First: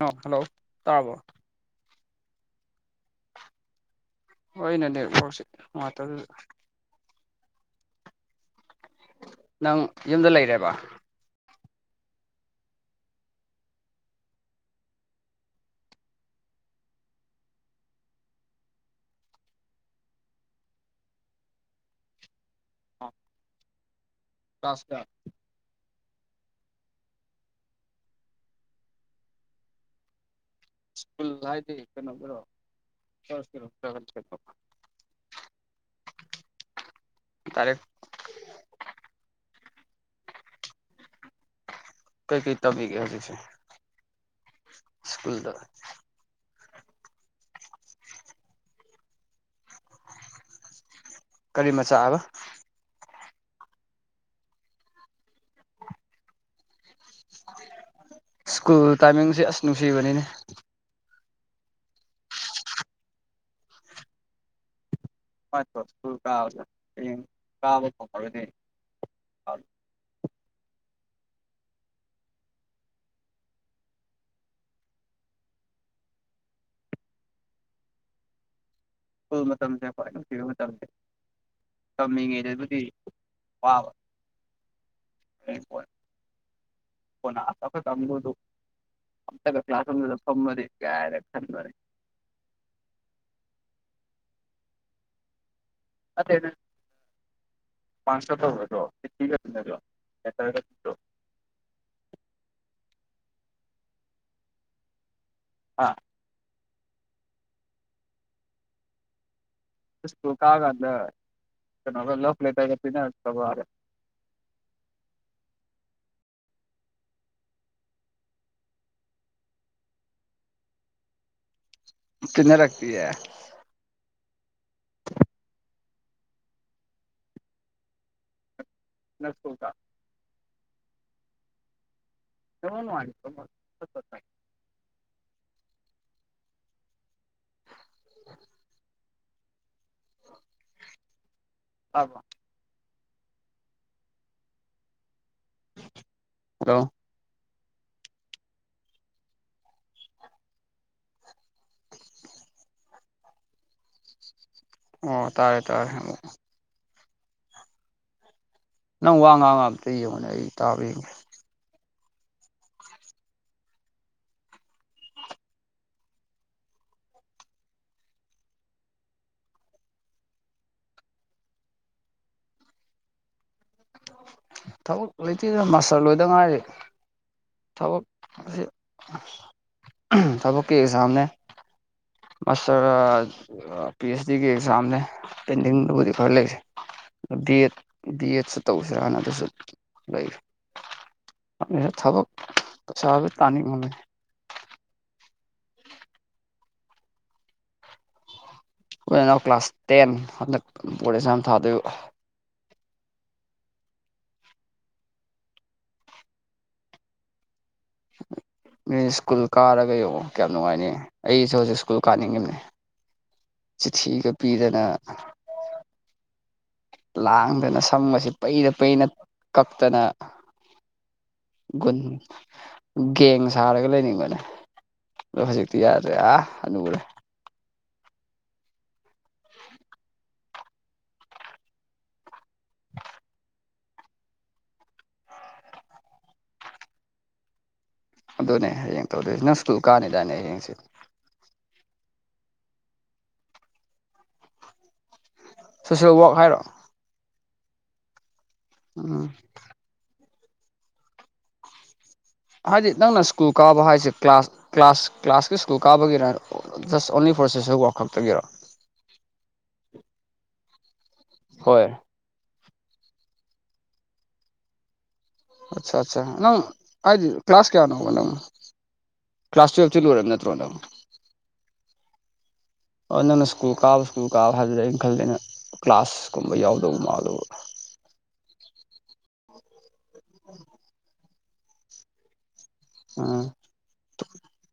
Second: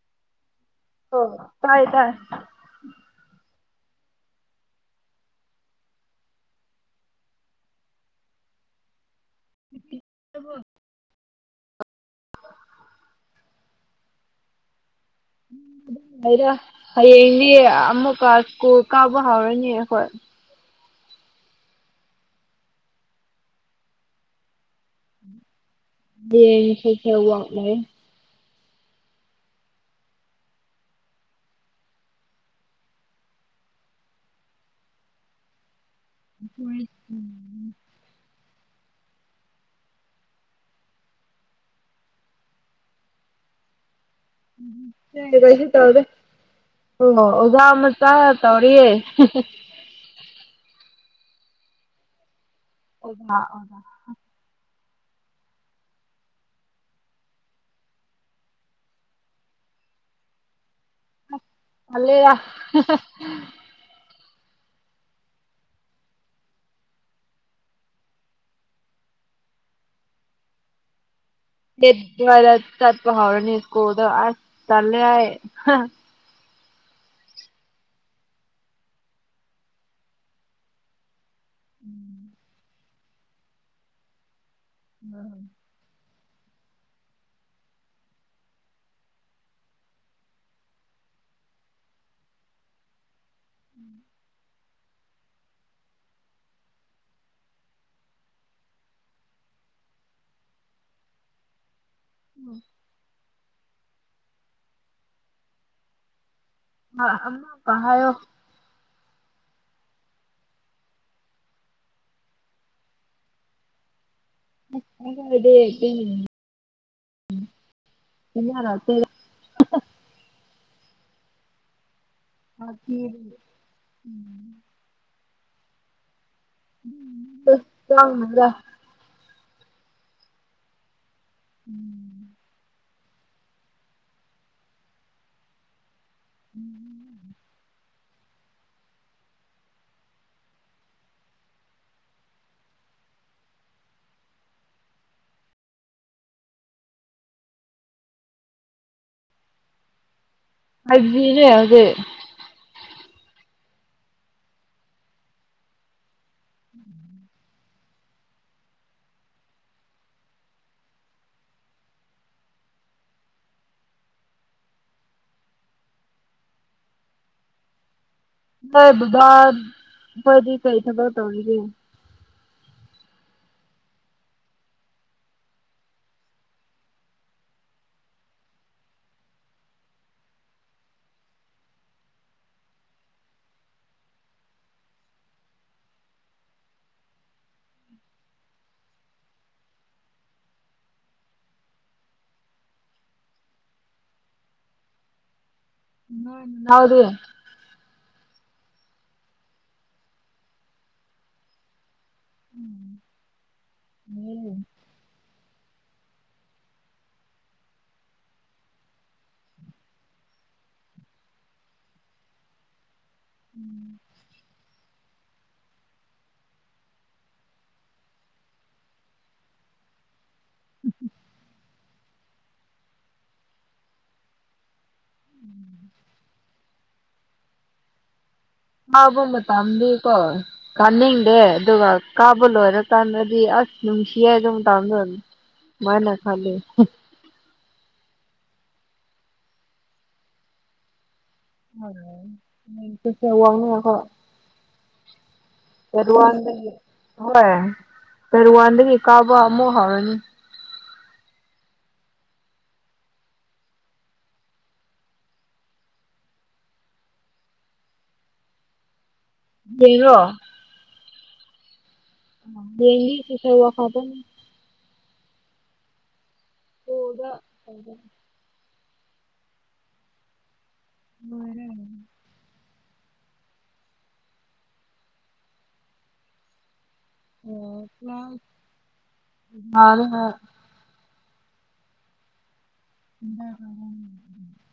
ꯑꯥ hello ꯇꯥꯔꯕꯣ ꯑꯣ ꯇꯥꯔꯦ ꯇꯥꯔꯦ ꯍꯣ ꯑꯩꯅꯅꯦ ꯄꯥꯎꯁꯤ ꯅꯨꯉꯥꯏꯇꯕꯗꯨꯗ ꯅꯪ ꯌꯨꯝꯗ ꯂꯩꯔꯦꯕ ꯂꯩꯔꯦ ꯍꯌꯦꯡꯗꯤ ꯑꯃꯨꯛꯀ ꯁ꯭ꯀꯨꯜ ꯀꯥꯕ ꯍꯧꯔꯅꯤ ꯑꯩꯈꯣꯏ ꯑꯥ ꯇꯥꯁꯇ [unintelligible] ꯁ꯭ꯀꯨꯜ ꯍꯥꯏꯗꯤ ꯀꯩꯅꯣꯒꯤꯔꯣ [unintelligible] ꯗꯥꯏꯔꯦꯛ [unintelligible] ꯀꯩ ꯀꯩ ꯇꯧꯕꯤꯒꯦ ꯍꯧꯖꯤꯛꯁꯦ [unintelligible] ꯁ꯭ꯀꯨꯜꯗ ꯀꯩꯁꯨ ꯇꯧꯗꯦ ꯑꯣ ꯑꯣꯖꯥ ꯃꯆꯥ ꯇꯧꯔꯤꯌꯦ ꯀꯔꯤ ꯃꯆꯥꯑꯕ ꯑꯣꯖꯥ ꯑꯣꯖꯥ ꯁ꯭ꯀꯨꯜ ꯇꯥꯏꯃꯤꯡꯁꯦ ꯑꯁ ꯅꯨꯡꯁꯤꯕꯅꯤꯅꯦ ꯍꯜꯂꯦꯌꯥ [unintelligible] ꯁ꯭ꯀꯨꯜ ꯀꯥꯕꯗ ꯍꯌꯦꯡ ꯀꯥꯕ ꯐꯪꯉꯔꯣꯏꯗꯣꯏꯅꯦ ꯑꯦꯠ ꯁ꯭ꯋꯥꯏꯗ ꯆꯠꯄ ꯍꯧꯔꯅꯤ ꯁ꯭ꯀꯨꯜꯗ ꯑꯁ ꯇꯜꯂꯦ ꯍꯥꯏꯌꯦ ꯁ꯭ꯀꯨꯜ ꯃꯇꯝꯁꯦ ꯈ꯭ꯋꯥꯏ ꯅꯨꯡꯁꯤꯕ ꯃꯇꯝꯁꯦ ꯇꯝꯃꯤꯉꯩꯗꯕꯨꯗꯤ ꯋꯥꯕ ꯎꯝ ꯍꯣꯏ [unintelligible] ꯇꯝꯗꯣꯏꯗꯨ ꯑꯝꯇꯒ ꯀ꯭ꯂꯥꯁ ꯔꯨꯝꯗꯨꯗ ꯐꯝꯃꯗꯤ ꯀꯥꯏꯅ ꯈꯟꯕꯅꯤ ꯅꯠꯇꯦꯗ ꯄꯥꯁꯀꯥ ꯇꯧꯔꯗ꯭ꯔꯣ ꯆꯤꯊꯤꯒ ꯏꯟꯅꯗ꯭ꯔꯣ ꯂꯦꯇꯔꯒ [unintelligible] ꯎꯝ ꯑꯥ ꯑ ꯑꯃꯨꯛꯀ ꯍꯥꯏꯌꯣ ꯁ꯭ꯀꯨꯜ ꯀꯥꯒꯥꯟꯗ ꯀꯩꯅꯣꯒ ꯂꯚ ꯂꯦꯇꯔꯒ ꯄꯤꯅꯔꯛꯇꯕ꯭ꯔꯕ [unintelligible] ꯄꯤꯅꯔꯛꯇꯦ ꯄꯤꯅꯔꯛꯇꯤꯌꯦ ꯎꯝ [unintelligible] [unintelligible] ꯎꯝ [unintelligible] ꯎꯝ [unintelligible] ꯇꯥꯕ꯭ꯔꯣ ꯍꯜꯂꯣ ꯑꯥꯏꯖꯤꯅꯦ ꯍꯧꯖꯤꯛ ꯑꯣ ꯇꯥꯔꯦ ꯇꯥꯔꯦ ꯑꯣ [inaudible] ꯅꯪ ꯋꯥ ꯉꯥꯡꯉ ꯑꯝꯇ ꯌꯦꯡꯉꯨꯅꯦ ꯑꯩ ꯇꯥꯕ꯭ꯔ ꯌꯦꯡꯒꯦ ꯅꯣꯏ ꯕꯕꯥꯠ ꯈꯣꯏꯗꯤ ꯀꯩ ꯊꯕꯛ ꯇꯧꯔꯤꯒꯦ ꯊꯕꯛ ꯂꯩꯇꯦꯗ ꯃꯥꯁꯇꯔ ꯂꯣꯏꯗ ꯉꯥꯏꯔꯤ ꯊꯕꯛ ꯑꯁꯤ ꯊꯕꯛꯀꯤ ꯑꯦꯛꯖꯥꯝꯅꯦ ꯃꯥꯁꯇꯔ ꯑ ꯄꯤ ꯑꯩꯆ ꯗꯤꯒꯤ ꯑꯦꯛꯖꯥꯝꯅꯦ ꯄꯦꯟꯗꯤꯡꯗꯨꯕꯨꯗꯤ ꯈꯔ ꯂꯩꯔꯤ ꯗꯤ ꯑꯦꯠ ꯗꯤ ꯑꯦꯠꯁꯨ ꯇꯧꯁꯤꯔ ꯑꯥꯅ ꯑꯗꯨꯁꯨ ꯂꯩꯔꯤ ꯈꯪꯗꯦꯗ ꯊꯕꯛ ꯄꯩꯁꯥꯖꯦ ꯇꯥꯅꯤꯡꯕꯅꯦ ꯅꯣꯏ ꯅꯅꯥꯎꯗꯤ ꯑꯩꯈꯣꯏ ꯅꯅꯥꯎ ꯀ꯭ꯂꯥꯁ ꯇꯦꯟ ꯍꯟꯗꯛ ꯕ꯭ꯔꯣꯗ ꯑꯦꯛꯖꯥꯝ ꯊꯥꯗꯣꯏꯕ [unintelligible] [inaudible] ꯃꯤ ꯁ꯭ꯀꯨꯜ ꯀꯥꯔꯒ ꯌꯦꯡꯑꯣ ꯀꯌꯥꯝ ꯅꯨꯡꯉꯥꯏꯅꯤ ꯑꯩꯁꯨ ꯍꯧꯖꯤꯛ ꯁ꯭ꯀꯨꯜ ꯀꯥꯅꯤꯡꯉꯤꯕꯅꯦ ꯆꯤꯊꯤꯒ ꯄꯤꯗꯅ ꯂꯥꯡꯗꯅ ꯁꯝꯒꯁꯤ ꯄꯩꯔ ꯄꯩꯅ ꯀꯛꯇꯅ [unintelligible] ꯒꯨꯟ ꯒꯦꯡ ꯁꯥꯔꯒ ꯂꯩꯅꯤꯡꯕꯅꯦ ꯑꯗꯣ ꯍꯧꯖꯤꯛꯇꯤ ꯌꯥꯗ꯭ꯔꯦ ꯑꯥ ꯍꯅꯨꯔꯦ ꯉꯥꯎꯕ ꯃꯇꯝꯗꯤꯀꯣ ꯀꯥꯅꯤꯡꯗꯦ ꯑꯗꯨꯒ ꯀꯥꯕ ꯂꯣꯏꯔꯀꯥꯟꯗꯗꯤ ꯑꯁ ꯅꯨꯡꯁꯤꯌꯦ ꯑꯗꯨ ꯃꯇꯝꯗꯣ [unintelligible] ꯁꯨꯃꯥꯏꯅ ꯈꯜꯂꯤ ꯑꯗꯨꯅꯦ ꯍꯌꯦꯡ ꯇꯧꯗꯣꯏꯁꯤ ꯅꯪ ꯁ꯭ꯀꯨꯜ ꯀꯥꯅꯤꯗꯥꯏꯅꯦ ꯍꯌꯦꯡꯁꯦ [unintelligible] ꯗꯦꯠ ꯁꯣꯁꯦꯜ ꯋꯥꯔꯛ ꯍꯥꯏꯔꯣ ꯋꯥꯟꯗꯒꯤ ꯍꯣꯏ ꯗꯦꯠ ꯋꯥꯟꯗꯒꯤ ꯗꯩ ꯎꯝ ꯀꯥꯕ ꯑꯃꯨꯛ ꯍꯧꯔꯅꯤ ꯍꯥꯏꯗꯤ ꯅꯪꯅ ꯁ꯭ꯀꯨꯜ ꯀꯥꯕ ꯍꯥꯏꯁꯦ ꯀ꯭ꯂꯥꯁ ꯀ꯭ꯂꯥꯁ ꯀ꯭ꯂꯥꯁꯀꯤ ꯁ꯭ꯀꯨꯜ ꯀꯥꯕꯒꯤꯔ just only for social work ꯈꯛꯇꯒꯤꯔꯣ [unintelligible] ꯍꯣꯏ ꯍꯌꯦꯡꯗꯤ ꯁꯣꯁꯦꯜ ꯋꯥꯛ ꯈꯛꯇꯅꯤ ꯑꯠꯁꯥ ꯑꯠꯁꯥ ꯅꯪ ꯍꯥꯏꯗꯤ ꯁ꯭ꯀꯨꯜꯗ ꯀ꯭ꯂꯥꯁ ꯇꯧꯕꯅꯤ꯫ ꯀꯌꯥꯅꯣꯕ ꯅꯪ ꯀ꯭ꯂꯥꯁ ꯇꯨꯌꯦꯜꯞꯇꯤ ꯂꯣꯏꯔꯕ ꯅꯠꯇ꯭ꯔꯣ ꯅꯪ ꯂꯣꯏꯔꯦ ꯑꯣ ꯅꯪꯅ ꯁ꯭ꯀꯨꯜ ꯀꯥꯕ ꯁ꯭ꯀꯨꯜ ꯀꯥꯕ ꯍꯥꯏꯕꯗꯨꯗ ꯑꯩꯅ ꯈꯜꯂꯤꯅ ꯀ꯭ꯂꯥꯁ ꯀꯨꯝꯕ ꯌꯥꯎꯗꯧꯕ ꯃꯥꯜ ꯑꯣ ꯀ꯭ꯂꯥꯁ ꯅꯥꯗ ꯅ ꯎꯝ [unintelligible]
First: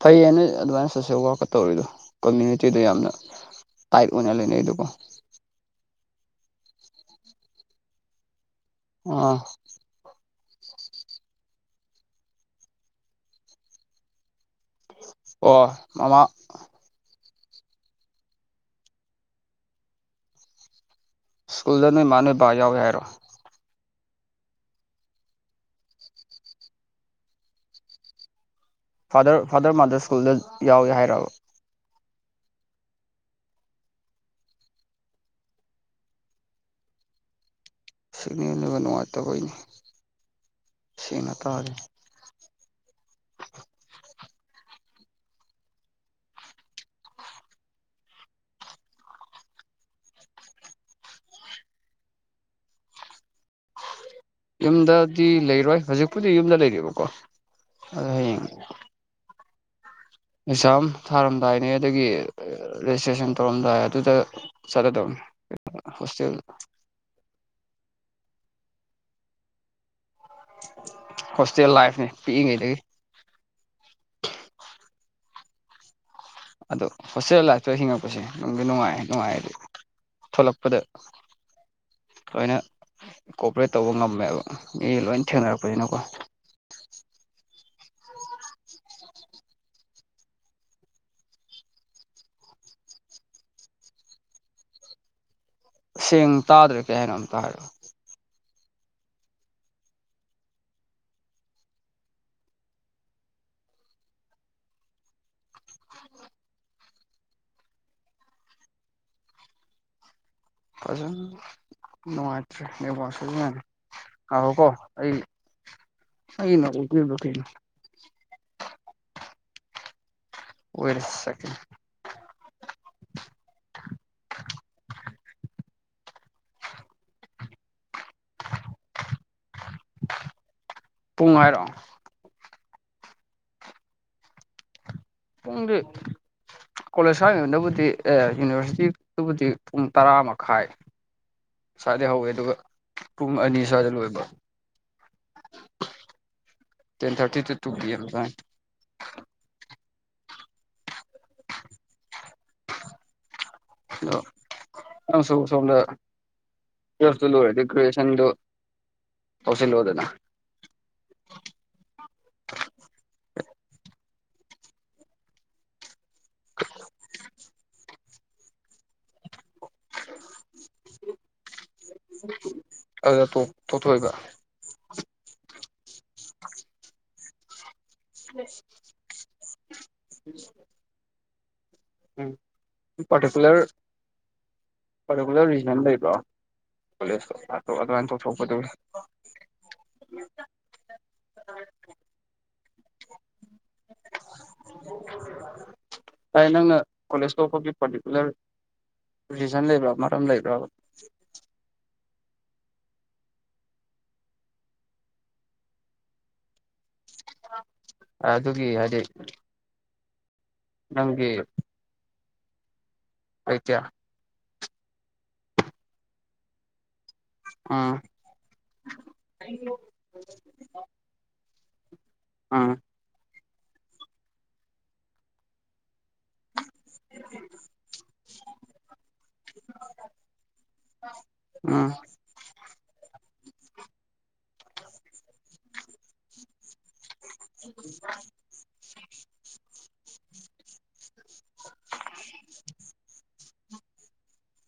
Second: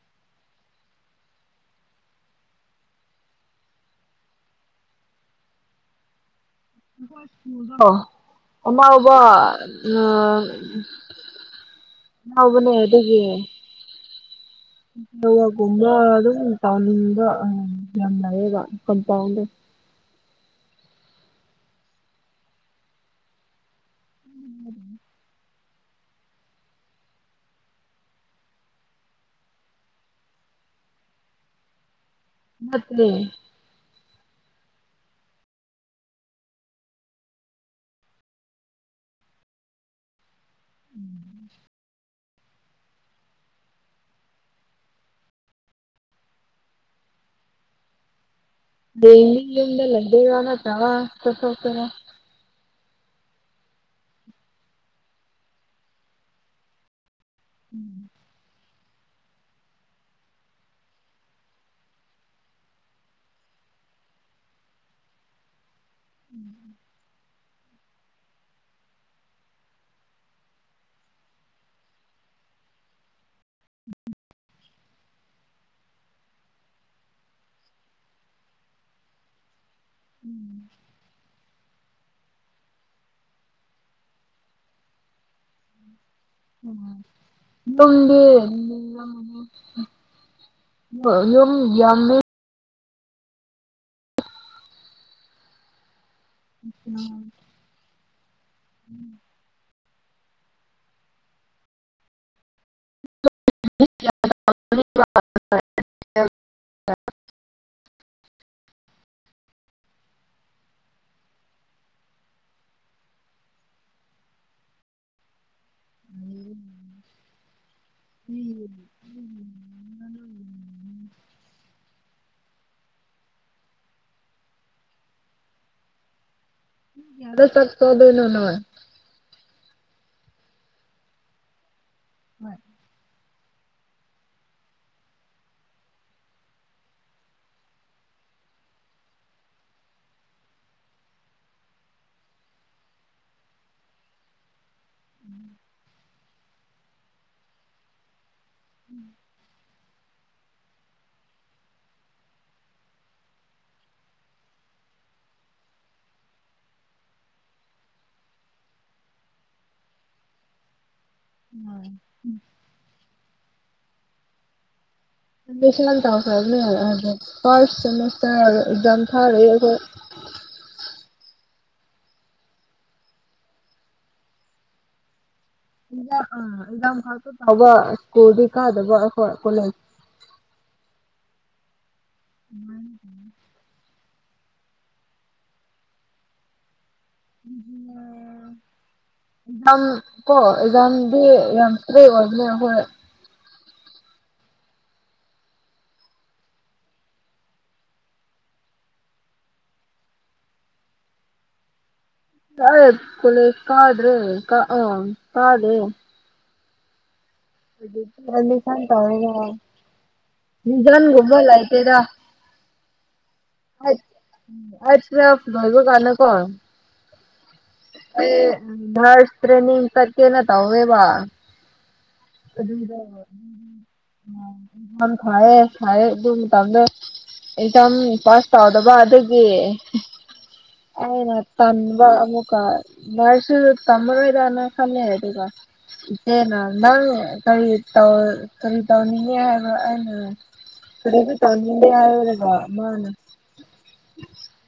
ꯐꯩꯌꯦ ꯅꯣꯏ ꯑꯗꯨꯃꯥꯏꯅ ꯁꯣꯁꯦꯜ ꯋꯥꯔꯛꯀ ꯇꯧꯔꯤꯗꯣ ꯀꯃ꯭ꯌꯨꯅꯤꯇꯤꯗꯣ ꯌꯥꯝꯅ ꯇꯥꯏꯠ ꯑꯣꯏꯅ ꯂꯩꯅꯩꯗꯨꯀꯣ [unintelligible] ꯁ꯭ꯀꯨꯜꯗꯣ ꯑꯃꯥꯎꯕ ꯑꯥ ꯑꯥ ꯉꯥꯎꯕꯅꯦ ꯑꯗꯨꯒꯤ ꯑꯣ [unintelligible] ꯃꯃꯥ ꯑꯗꯨꯝ ꯇꯥꯎꯅꯤꯡꯕ ꯑ ꯌꯥꯝꯅꯔꯦꯕ ꯀꯝꯄꯥꯎꯟꯖꯦ ꯁ꯭ꯀꯨꯜꯗ ꯅꯣꯏ ꯃꯥꯥ ꯅꯣꯏ ꯕꯥ ꯌꯥꯎꯒꯦ ꯍꯥꯏꯔꯣ ꯐꯥꯗꯔ ꯐꯥꯗꯔ ꯃꯥꯗꯔ ꯁ꯭ꯀꯨꯜꯗ ꯌꯥꯎꯏꯒꯦ ꯍꯥꯏꯔꯥꯕ ꯅꯠꯇꯦ ꯁꯤꯛꯅꯦꯜꯅꯒ ꯅꯨꯡꯉꯥꯏꯇꯕꯩꯅꯦ ꯁꯦꯡꯅ ꯇꯥꯔꯦ ꯗꯦꯜꯂꯤ ꯌꯨꯝꯗ ꯂꯩꯗꯣꯏꯔꯥ ꯅꯠꯇ꯭ꯔꯒ ꯆꯠꯊꯣꯛꯇꯣꯏꯔꯥ ꯌꯨꯝꯗꯗꯤ ꯂꯩꯔꯣꯏ ꯍꯧꯖꯤꯛꯄꯨꯗꯤ ꯌꯨꯝꯗ ꯂꯩꯔꯤꯕꯀꯣ ꯑꯗꯣ ꯍꯌꯦꯡ ꯑꯦꯛꯖꯥꯝ ꯊꯥꯔꯝꯗꯥꯏꯅꯦ ꯑꯗꯒꯤ ꯔꯦꯖꯤꯁꯇ꯭ꯔꯦꯁꯟ ꯇꯧꯔꯝꯗꯥꯏ ꯑꯗꯨꯗ ꯆꯠꯂꯗꯧꯅꯦ ꯍꯣꯁꯇꯦꯜ ꯍꯣꯁꯇꯦꯜ ꯂꯥꯏꯐꯅꯦ ꯄꯤꯛꯏꯉꯩꯗꯒꯤ ꯑꯗꯣ ꯍꯣꯁꯇꯦꯜ ꯂꯥꯏꯐꯇ ꯍꯤꯡꯉꯛꯄꯁꯦ ꯅꯨꯡꯗꯤ ꯅꯨꯡꯉꯥꯏ ꯅꯨꯡꯉꯥꯏꯑꯗꯤ ꯊꯣꯂꯛꯄꯗ ꯂꯣꯏꯅ ꯀꯣꯄ꯭ꯔꯦꯠ ꯇꯧꯕ ꯉꯝꯃꯦꯕ ꯃꯤ ꯂꯣꯏ ꯊꯦꯡꯅꯔꯛꯄꯅꯤꯅꯀꯣ ꯅꯪꯗꯤ [unintelligible] ꯗꫭ ꯑꯗꯨꯝ ꯌꯥꯝꯃꯤ ꯁꯦꯡ ꯇꯥꯗ꯭ꯔꯦ ꯀꯩ ꯍꯥꯏꯅꫭ ꯑꯝꯇ ꯍꯥꯏꯔꯛꯑꯣ [inaudible] [inaudible] ꯐꯖꯟ ꯅꯨꯡꯉꯥꯏꯇ꯭ꯔꯦ ꯅꯦꯋꯥꯛꯁꯦ ꯑꯗꯨꯅꯅꯤ ꯉꯥꯏꯈꫭ ꯀꯣ ꯑꯩ ꯏꯩꯅ ꯎꯠꯄꯤꯕ꯭ꯔ ꯀꯩꯅꫭ [inaudible] ꯋꯦꯠ ꯑꯦ ꯁꯦꯀꯦꯟ ꯀꯌꯥꯗ ꯆꯥꯛ ꯆꯥꯗꫭꯏꯅꯣ ꯅꫭꯏ ꯄꯨꯡ ꯍꯥꯏꯔꫭ ꯍꫭꯏ ꯄꯨꯡꯗꯤ ꯀꯣꯂꯦꯖ ꯁꯀꯥꯔꯤꯉꯩꯗꯕꯨꯗꯤ ꯑꯦ ꯌꯨꯅꯤꯚꯔꯁꯤꯇꯤ ꯗꯨꯕꯨꯗꯤ ꯄꯨꯡ ꯇꯔꯥ ꯃꯈꯥꯏ ꯁ꯭ꯋꯥꯏꯗꯩ ꯍꯧꯋꯦ ꯑꯗꯨꯒ ꯄꯨꯡ ꯑꯅꯤ ꯁ꯭ꯋꯥꯏꯗ ꯂꯣꯏꯕ ten thirty to two P M ꯇꯥꯏ ꯍꯜꯂꯣ ꯅꯪꯁꯨ ꯁꫭꯝꯗ ꯇꯨꯋꯦꯜꯐꯇꫭ ꯂꯣꯏꯔꯗꯤ ꯒ꯭ꯔꯦꯖꯦꯁꯟꯗꯨ ꯇꯧꯁꯤꯜꯂꯣꯗꯅ ꯎꯝ [unintelligible] ꯇꯥꯎꯈ꯭ꯔꯕꯅꯤ ꯑꯗꯨ ꯐꯥꯔꯁ ꯁꯦꯃꯤꯁꯇꯔ ꯑꯦꯛꯖꯥꯝ ꯊꯥꯔꯤ ꯑꯈꯣꯏ ꯑꯗꯨꯗ ꯇꯣꯛ ꯇꫭꯛꯊꫭꯛꯏꯕ [unintelligible] ꯑꯦꯟꯖꯥꯡ ꯈꯇ ꯇꯥꯎꯕ ꯁ꯭ꯀꯨꯜꯗꯤ ꯀꯥꯗꯕ ꯑꯈꯥꯏ ꯀꯣꯂꯦꯖ [inaudible] ꯎꯝ ꯄꯥꯔꯇꯤꯀꯨꯂꯔ ꯄꯥꯔꯇꯤꯀꯨꯂꯔ ꯔꯤꯖꯟ ꯂꯩꯕ꯭ꯔꯣ ꯀꫭꯂꯦꯖꯇꫭ ꯑꯗꯨ ꯑꯗꯨꯃꯥꯏ ꯇꫭꯛꯊꯣꯛꯄꯗꯨ ꯑꯦꯛꯖꯥꯗꯤ ꯌꯥꯝ ꯇ꯭ꯔꯦ ꯑꯣꯏꯕꯅꯦ ꯑꯩꯈꯣꯏ ꯕꯥꯏ ꯅꯪꯅ ꯀꯣꯂꯦꯖ ꯇ‌ꯣꯛꯄꯒꯤ ꯄꯥꯔꯇꯤꯀꯨꯂꯔ ꯔꯤꯖꯟ ꯂꯩꯕ꯭ꯔꯥ ꯃꯔꯝ ꯂꯩꯕ꯭ꯔꯕ ꯌꯥꯠ ꯀꯣꯂꯦꯖ ꯀꯥꯗ꯭ꯔꯦ ꯀ ꯑ ꯀꯥꯗꯦ [inaudible] ꯑꯗꯨꯒꯤ ꯑꯦꯃꯤꯁꯟ ꯍꯥꯏꯗꯤ ꯇꯧꯔꯒ ꯔꯤꯖꯟ ꯅꯪꯒꯤ ꯒꯨꯝꯕ ꯂꯩ ꯂꯩꯇ‌ꯦꯗ ꯀꯩꯀꯌꯥ ꯑꯩ ꯑꯩ ꯇꯨꯌ‌ꯦ꯭ꯜꯞ ꯂ‌ꯣꯏꯕ ꯀꯥꯟꯗꯀ‌ꯣ ꯎꯝ ꯑꯩ ꯅꯥꯔꯁ ꯇ꯭ꯔꯦꯅꯤꯡ ꯆꯠꯀ‌ꯦꯅ‌ ꯇꯧꯋꯦꯕ ꯎꯝ [inaudible] ꯐꯌꯦ ꯐꯌꯦ ꯑꯗꯨꯝ ꯇꯝꯗꫭ ꯑꯦꯛꯖꯥꯝ ꯄꯥꯁ ꯇꯧꯗꯕ ꯑꯗꯨꯒꯤ ꯑꯩꯅ ꯎꯝ ꯇꯟꯕ ꯑꯃꯨꯛ ꯑꯗꯨꯒ ꯂꯥꯏꯔꯤꯛꯁꯨ ꯇꯝꯃꯔ‌ꯣꯏꯗꯅ‌ ꯈꯜꯂ‌ꯦ ꯑꯗꯨꯒ ꯏꯆꯦꯅ ꯅꯪ ꯀꯔꯤ ꯇꯧ ꯀꯔꯤ ꯇꯧꯅꯤꯡꯉꯦ ꯍꯥꯏꯕ ꯑꯩꯅ ꯀꯔꯤꯁꯨ ꯇꯧꯅꯤꯡꯗ‌ꯦ ꯍꯥꯏꯌꯨꯔ‌ꯦꯕ ꯃꯥꯅ [inaudible]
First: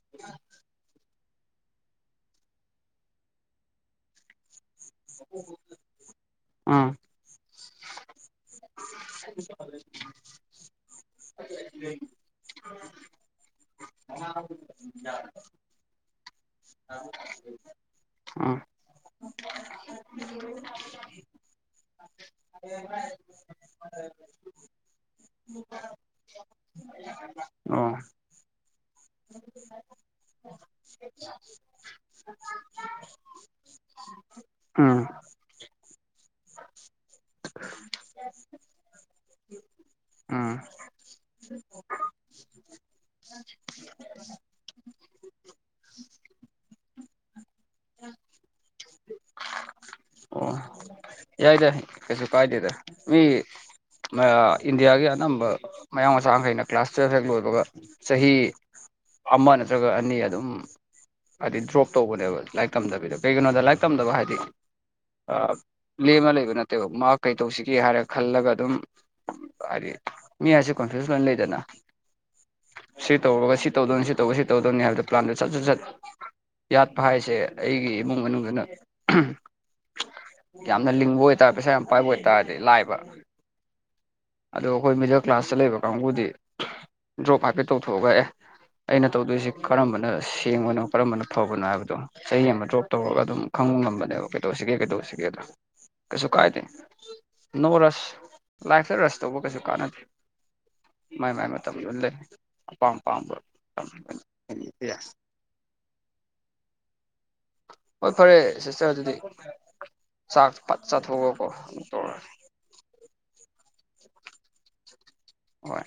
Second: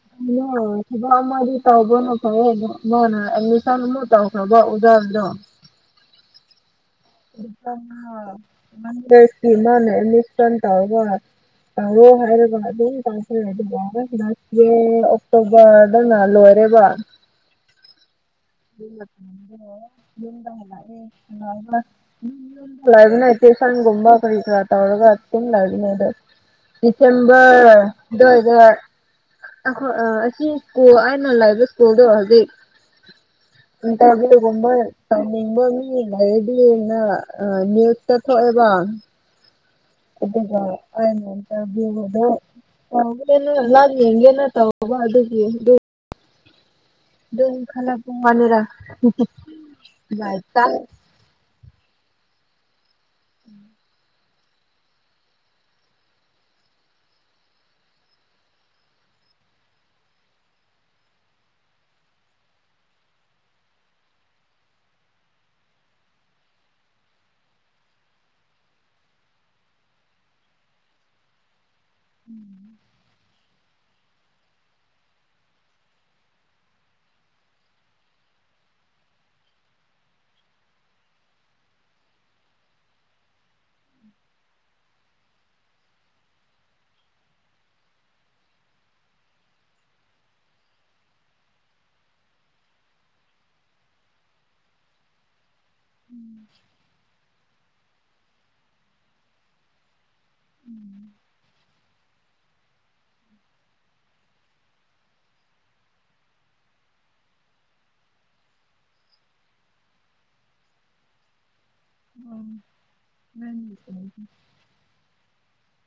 ꯊꯕꯛ ꯑꯃꯗꯤ ꯇꯧꯕꯅ ꯐꯩꯌꯦ [unintelligible] ꯎꯝ [inaudible] ꯑꯦꯃꯤꯁꯟ ꯇꯧꯔꯕ [unintelligible] ꯑꯣꯛꯇꯣꯕꯔ ꯍꯟꯇꯛꯅ ꯂ‌ꯣꯏ ꯎꯝ [unintelligible] ꯂꯩꯕꯅ‌ꯦ ꯇꯨꯏꯁꯟꯒꯨꯝꯕ ꯀꯔꯤꯀꯔꯥ ꯇꯧꯔꯒ ꯑꯗꯨꯝ ꯂꯩꯕꯅ‌ꯦ ꯗꯤꯁꯦꯝꯕꯔ ꯑꯣ ꯑꯗꯨꯋꯥꯏꯗ ꯑꯈ‌ꯣꯏ ꯑꯥ ꯉꯁꯤ ꯁ꯭ꯀꯨꯜ ꯑꯩꯅ ꯂꯩꯕ ꯁ꯭ꯀꯨꯜꯗ‌ꯣ ꯍꯖꯤꯛ ꯏꯟꯇꯔꯕ꯭ꯌꯨꯒꯨꯝꯕ ꯑꯣꯢꯅ ꯎꯝ ꯇꯧ ꯅꯤꯡꯕ ꯃꯤ ꯂꯩꯥꯔꯗꯤꯅ ꯑꯥ ꯅ꯭ꯌꯨꯁꯇ ꯊꯣꯛꯑꯦꯕ ꯎꯝ ꯑꯗꯨꯒ ꯍꯧꯔꯦꯟ ꯏꯟꯇꯔꯕꯤꯌꯨꯗ‌ꯣ ꯇꯧꯒ‌ꯦꯅ ꯂꯥꯛ ꯌ‌ꯦꯡꯒ‌ꯦꯅ ꯇꯧ ꯇꯧꯕ ꯑꯗꯨꯒꯤ ꯗꯨ ꯗꯨꯝ ꯈꯜꯂꯛꯄ ꯋꯥꯅꯤꯗ ꯂꯥꯏ꯭ꯞ ꯑꯣ ꯏꯁꯇꯥꯜ ꯌꯥꯏꯗ ꯀꯩꯁꯨ ꯀꯥꯏꯗꯦꯗ ꯃꯤ ꯏꯟꯗꯤꯌꯥꯒꯤ ꯑꯅꯝꯕ ꯃꯌꯥꯡ ꯃꯆꯥꯈꯩꯅ ꯀ꯭ꯂꯥꯁ ꯇꯨꯌꯦꯜꯕ ꯍꯦꯛ ꯂꯣꯏꯕꯒ ꯆꯍꯤ ꯑꯃ ꯅꯠꯇ꯭ꯔꯒ ꯑꯅꯤ ꯑꯗꯨꯝ ꯍꯥꯏꯗꯤ ꯗ꯭ꯔꯣꯞ ꯇꯧꯕꯅꯦꯕ ꯇꯝꯗꯕꯤꯗ ꯀꯩꯒꯤꯅꯣꯗ ꯂꯥꯏꯔꯤꯛ ꯇꯝꯗꯕ ꯍꯥꯏꯗꯤ ꯂꯦꯝꯃ ꯂꯩꯕ ꯅꯠꯇꯦꯕ ꯃꯥ ꯀꯩꯗꯧꯁꯤꯒꯦ ꯍꯥꯏꯔ ꯈꯜꯂꯒ ꯑꯗꯨꯝ ꯍꯥꯏꯗꯤ ꯃꯤ ꯍꯥꯏꯁ‌ꯦ ꯀꯣꯟꯐ꯭ꯌꯨꯁ ꯂ‌ꯣꯏ ꯂꯩꯗꯅ ꯁꯤ ꯇꯧꯔꯣꯢ ꯁꯤ ꯇꯧꯗꯧꯅꯤ ꯁꯤ ꯇꯧꯔ ꯁꯤ ꯇꯧꯗꯧꯅꯤ ꯍꯥꯏꯕꯗꯣ ꯄ꯭ꯂꯥꯟꯗꯣ ꯁꯠ ꯁꯠ ꯂꯠ ꯌꯥꯠꯄ ꯍꯥꯏꯁꯦ ꯑꯩꯒꯤ ꯏꯃꯨꯡ ꯃꯅꯨꯡꯗꯨꯅ ꯌꯥꯝꯅ ꯂꯤꯡꯕ ꯑꯣꯏꯇꯥꯔ ꯄꯩꯁꯥ ꯌꯥꯝ ꯄꯥꯏꯕ ꯑꯣꯏꯇꯥꯔꯗꯤ ꯂꯥꯏꯕ ꯑꯗꯣ ꯑꯈꯣꯏ ꯃꯤꯗꯜ ꯀ꯭ꯂꯥꯁꯇ ꯂꯩꯕ ꯀꯥꯡꯕꯨꯗꯤ ꯗ꯭ꯔꯣꯞ ꯍꯥꯏꯐꯦꯠ ꯇꯧꯊꯣꯛꯑꯒ ꯑꯦ ꯑꯩꯅ ꯇꯧꯗꯣꯏꯁꯤ ꯀꯔꯝꯕꯅ ꯁꯦꯡꯕꯅꯣ ꯀꯔꯝꯕꯅ ꯐꯕꯅꯣ ꯍꯥꯏꯕꯗꯣ ꯆꯍꯤ ꯑꯃ ꯗ꯭ꯔꯣꯞ ꯇꯧꯔꯒ ꯑꯗꯨꯝ ꯈꯪꯕ ꯉꯝꯕꯅꯦꯕ ꯀꯩꯗꯧꯁꯤꯒꯦ ꯀꯩꯗꯧꯁꯤꯒꯦꯗꯣ ꯀꯩꯁꯨ ꯀꯥꯏꯗꯦ ꯅꯣ ꯔꯁ ꯂꯥꯏꯐꯇ ꯔꯁ ꯇꯧꯕ ꯀꯩꯁꯨ ꯀꯥꯟꯅꯗꯦ ꯃꯥꯏ ꯃꯥꯏ ꯃꯇꯝ ꯂꯣꯏ ꯂꯩ ꯑꯄꯥꯝ ꯑꯄꯥꯝꯕ‌ ꯌ‌ꯦꯁ ꯍꯣꯏ ꯐꯔꯦ ꯁꯤꯁꯇꯔ ꯑꯗꯨꯗꯤ ꯆꯥꯛ ꯐꯠ ꯆꯥꯊꯣꯛꯑꯒꯀꯣ ꯑꯃꯨꯛ ꯇꯧꯔꯛꯑꯒ‌ꯦ [inaudible] ꯍꯣꯏ